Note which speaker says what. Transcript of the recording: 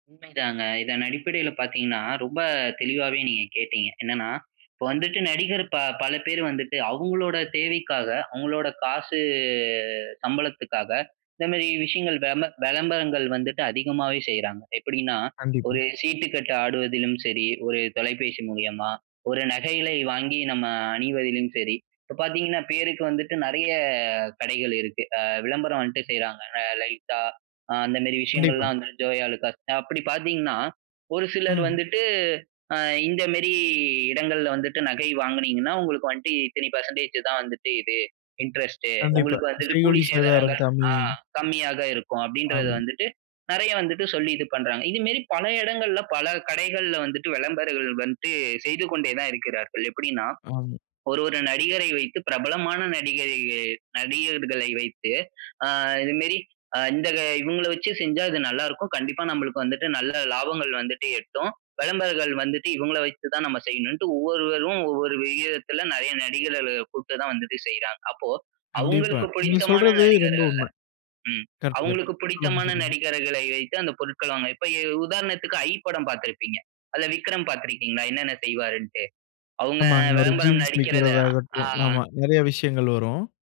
Speaker 1: உண்மைதாங்க, இதன் அடிப்படைல பாத்தீங்கன்னா, ரொம்ப தெளிவாவே நீங்க கேட்டிங்க. என்னென்னா, இப்ப வந்துட்டு நடிகர் ப பலபேர் வந்துட்டு அவங்களோட தேவைக்காக, அவங்களோட காசு சம்பளத்துக்காக, இந்த மாரி விஷயங்கள் வெம்ப விளம்பரங்கள் வந்துட்டு அதிகமாவே செய்றாங்க. எப்டின்னா,
Speaker 2: கண்டிப்பா.
Speaker 1: ஒரு சீட்டுக்கட்டு ஆடுவதிலும் சரி, ஒரு தொலைபேசி மூலியமா. ஒரு நகைகளை வாங்கி நம்ம அணிவதிலும் சரி. இப்ப பார்த்தீங்கன்னா, பேருக்கு வந்துட்டு நெறைய கடைகள் இருக்கு. அ விளம்பரம் வந்துட்டு செய்றாங்க, அ லலிதா, அந்த மாரி
Speaker 2: கண்டிப்பா.
Speaker 1: விஷயங்கள்லாம் வந்துட்டு, ஜோயாலுக்காஸ், அப்டி பாத்தீங்கன்னா, ஒரு சிலர்
Speaker 2: ம்.
Speaker 1: வந்துட்டு, அ இந்த மாரி இடங்கள்ல வந்துட்டு நகை வாங்கினீங்கன்னா, உங்களுக்கு வந்துட்டு இத்தனை பர்சன்டேஜ் தான் வந்துட்டு இது, இன்ட்ரஸ்ட்டு.
Speaker 2: கண்டிப்பா
Speaker 1: உங்களுக்கு வந்துட்டு
Speaker 2: செய்கூலி,
Speaker 1: கூலி
Speaker 2: சேதாரம்
Speaker 1: சேதாரங்கள்,
Speaker 2: கம்மி.
Speaker 1: அ கம்மியாக இருக்கும் அப்டின்றது
Speaker 2: ஆம்.
Speaker 1: வந்துட்டு, நெறைய வந்துட்டு சொல்லி இது பண்றாங்க. இது மாரி பல இடங்கள்ல, பல கடைகள்ல வந்துட்டு வெளம்பரங்கள் வந்துட்டு செய்து கொண்டே தான் இருக்கிறார்கள். எப்டின்னா,
Speaker 2: ஆம்.
Speaker 1: ஒரு ஒரு நடிகரை வைத்து பிரபலமான நடிகரை நடிகர்களை வைத்து, அ இது மாரி இந்த இவங்கள வச்சு செஞ்சா இது நல்லா இருக்கும், கண்டிப்பா நம்மளுக்கு வந்துட்டு நல்ல லாபங்கள் வந்துட்டு எட்டும், வெளம்பரங்கள் வந்துட்டு இவங்கள வைத்து தான் நம்ம செய்யணும்னு ஒவ்வொருவரும் ஒவ்வொரு விகிதத்துல நெறைய நடிகர்கள கூப்ட்டு தான் வந்துட்டு செய்றாங்க. அப்போ
Speaker 2: கண்டிப்பா.
Speaker 1: அவங்களுக்கு
Speaker 2: நீங்க
Speaker 1: புடித்தமான
Speaker 2: சொல்றது ரொம்ப
Speaker 1: நடிகர்கள
Speaker 2: உண்ம.
Speaker 1: ம்,
Speaker 2: கரெக்ட்
Speaker 1: அவங்களுக்கு
Speaker 2: கரெக்ட். சொல்லுங்க
Speaker 1: புடித்தமான
Speaker 2: சொல்லுங்க.
Speaker 1: நடிகர்களை வைத்து அந்த பொருட்களமை இப்ப உதாரணத்துக்கு "ஐ" படம் பார்த்திருப்பீங்க, அதுல விக்ரம் பார்த்ருக்கீங்களா, என்னென்ன செய்வார்னுட்டு. அவங்க
Speaker 2: ஆமாங்க ஒரு
Speaker 1: வெளம்பரம்
Speaker 2: ஜீன்ஸ்
Speaker 1: நடிக்கிறத ஆ
Speaker 2: விற்கிறதாகட்டும், ஆமா
Speaker 1: அ.
Speaker 2: நெறைய விஷயங்கள் வரும்.